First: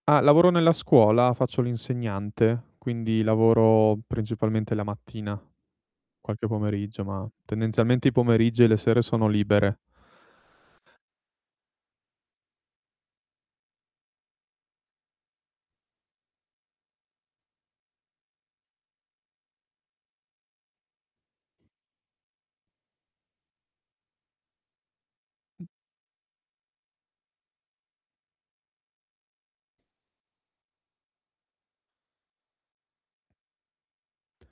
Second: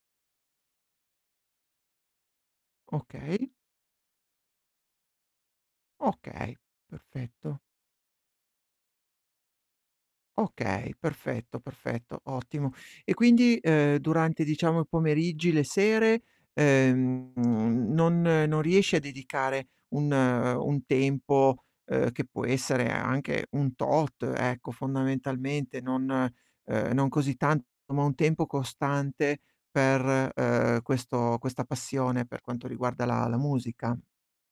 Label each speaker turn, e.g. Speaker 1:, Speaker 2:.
Speaker 1: Ah, lavoro nella scuola, faccio l'insegnante, quindi
Speaker 2: Okay.
Speaker 1: lavoro principalmente la mattina, qualche
Speaker 2: Okay,
Speaker 1: pomeriggio, ma
Speaker 2: perfetto.
Speaker 1: tendenzialmente i pomeriggi e le sere sono libere.
Speaker 2: Okay, perfetto, perfetto, ottimo. E quindi, ehm, durante diciamo i pomeriggi, le sere, ehm, mhmm, non non riesci a dedicare un un tempo, uhm, che può essere anche un tot, ecco
Speaker 1: M
Speaker 2: fondamentalmente, non uhm, non così tanto, ma un tempo costante per, ehm, questo questa passione, per quanto riguarda la la musica?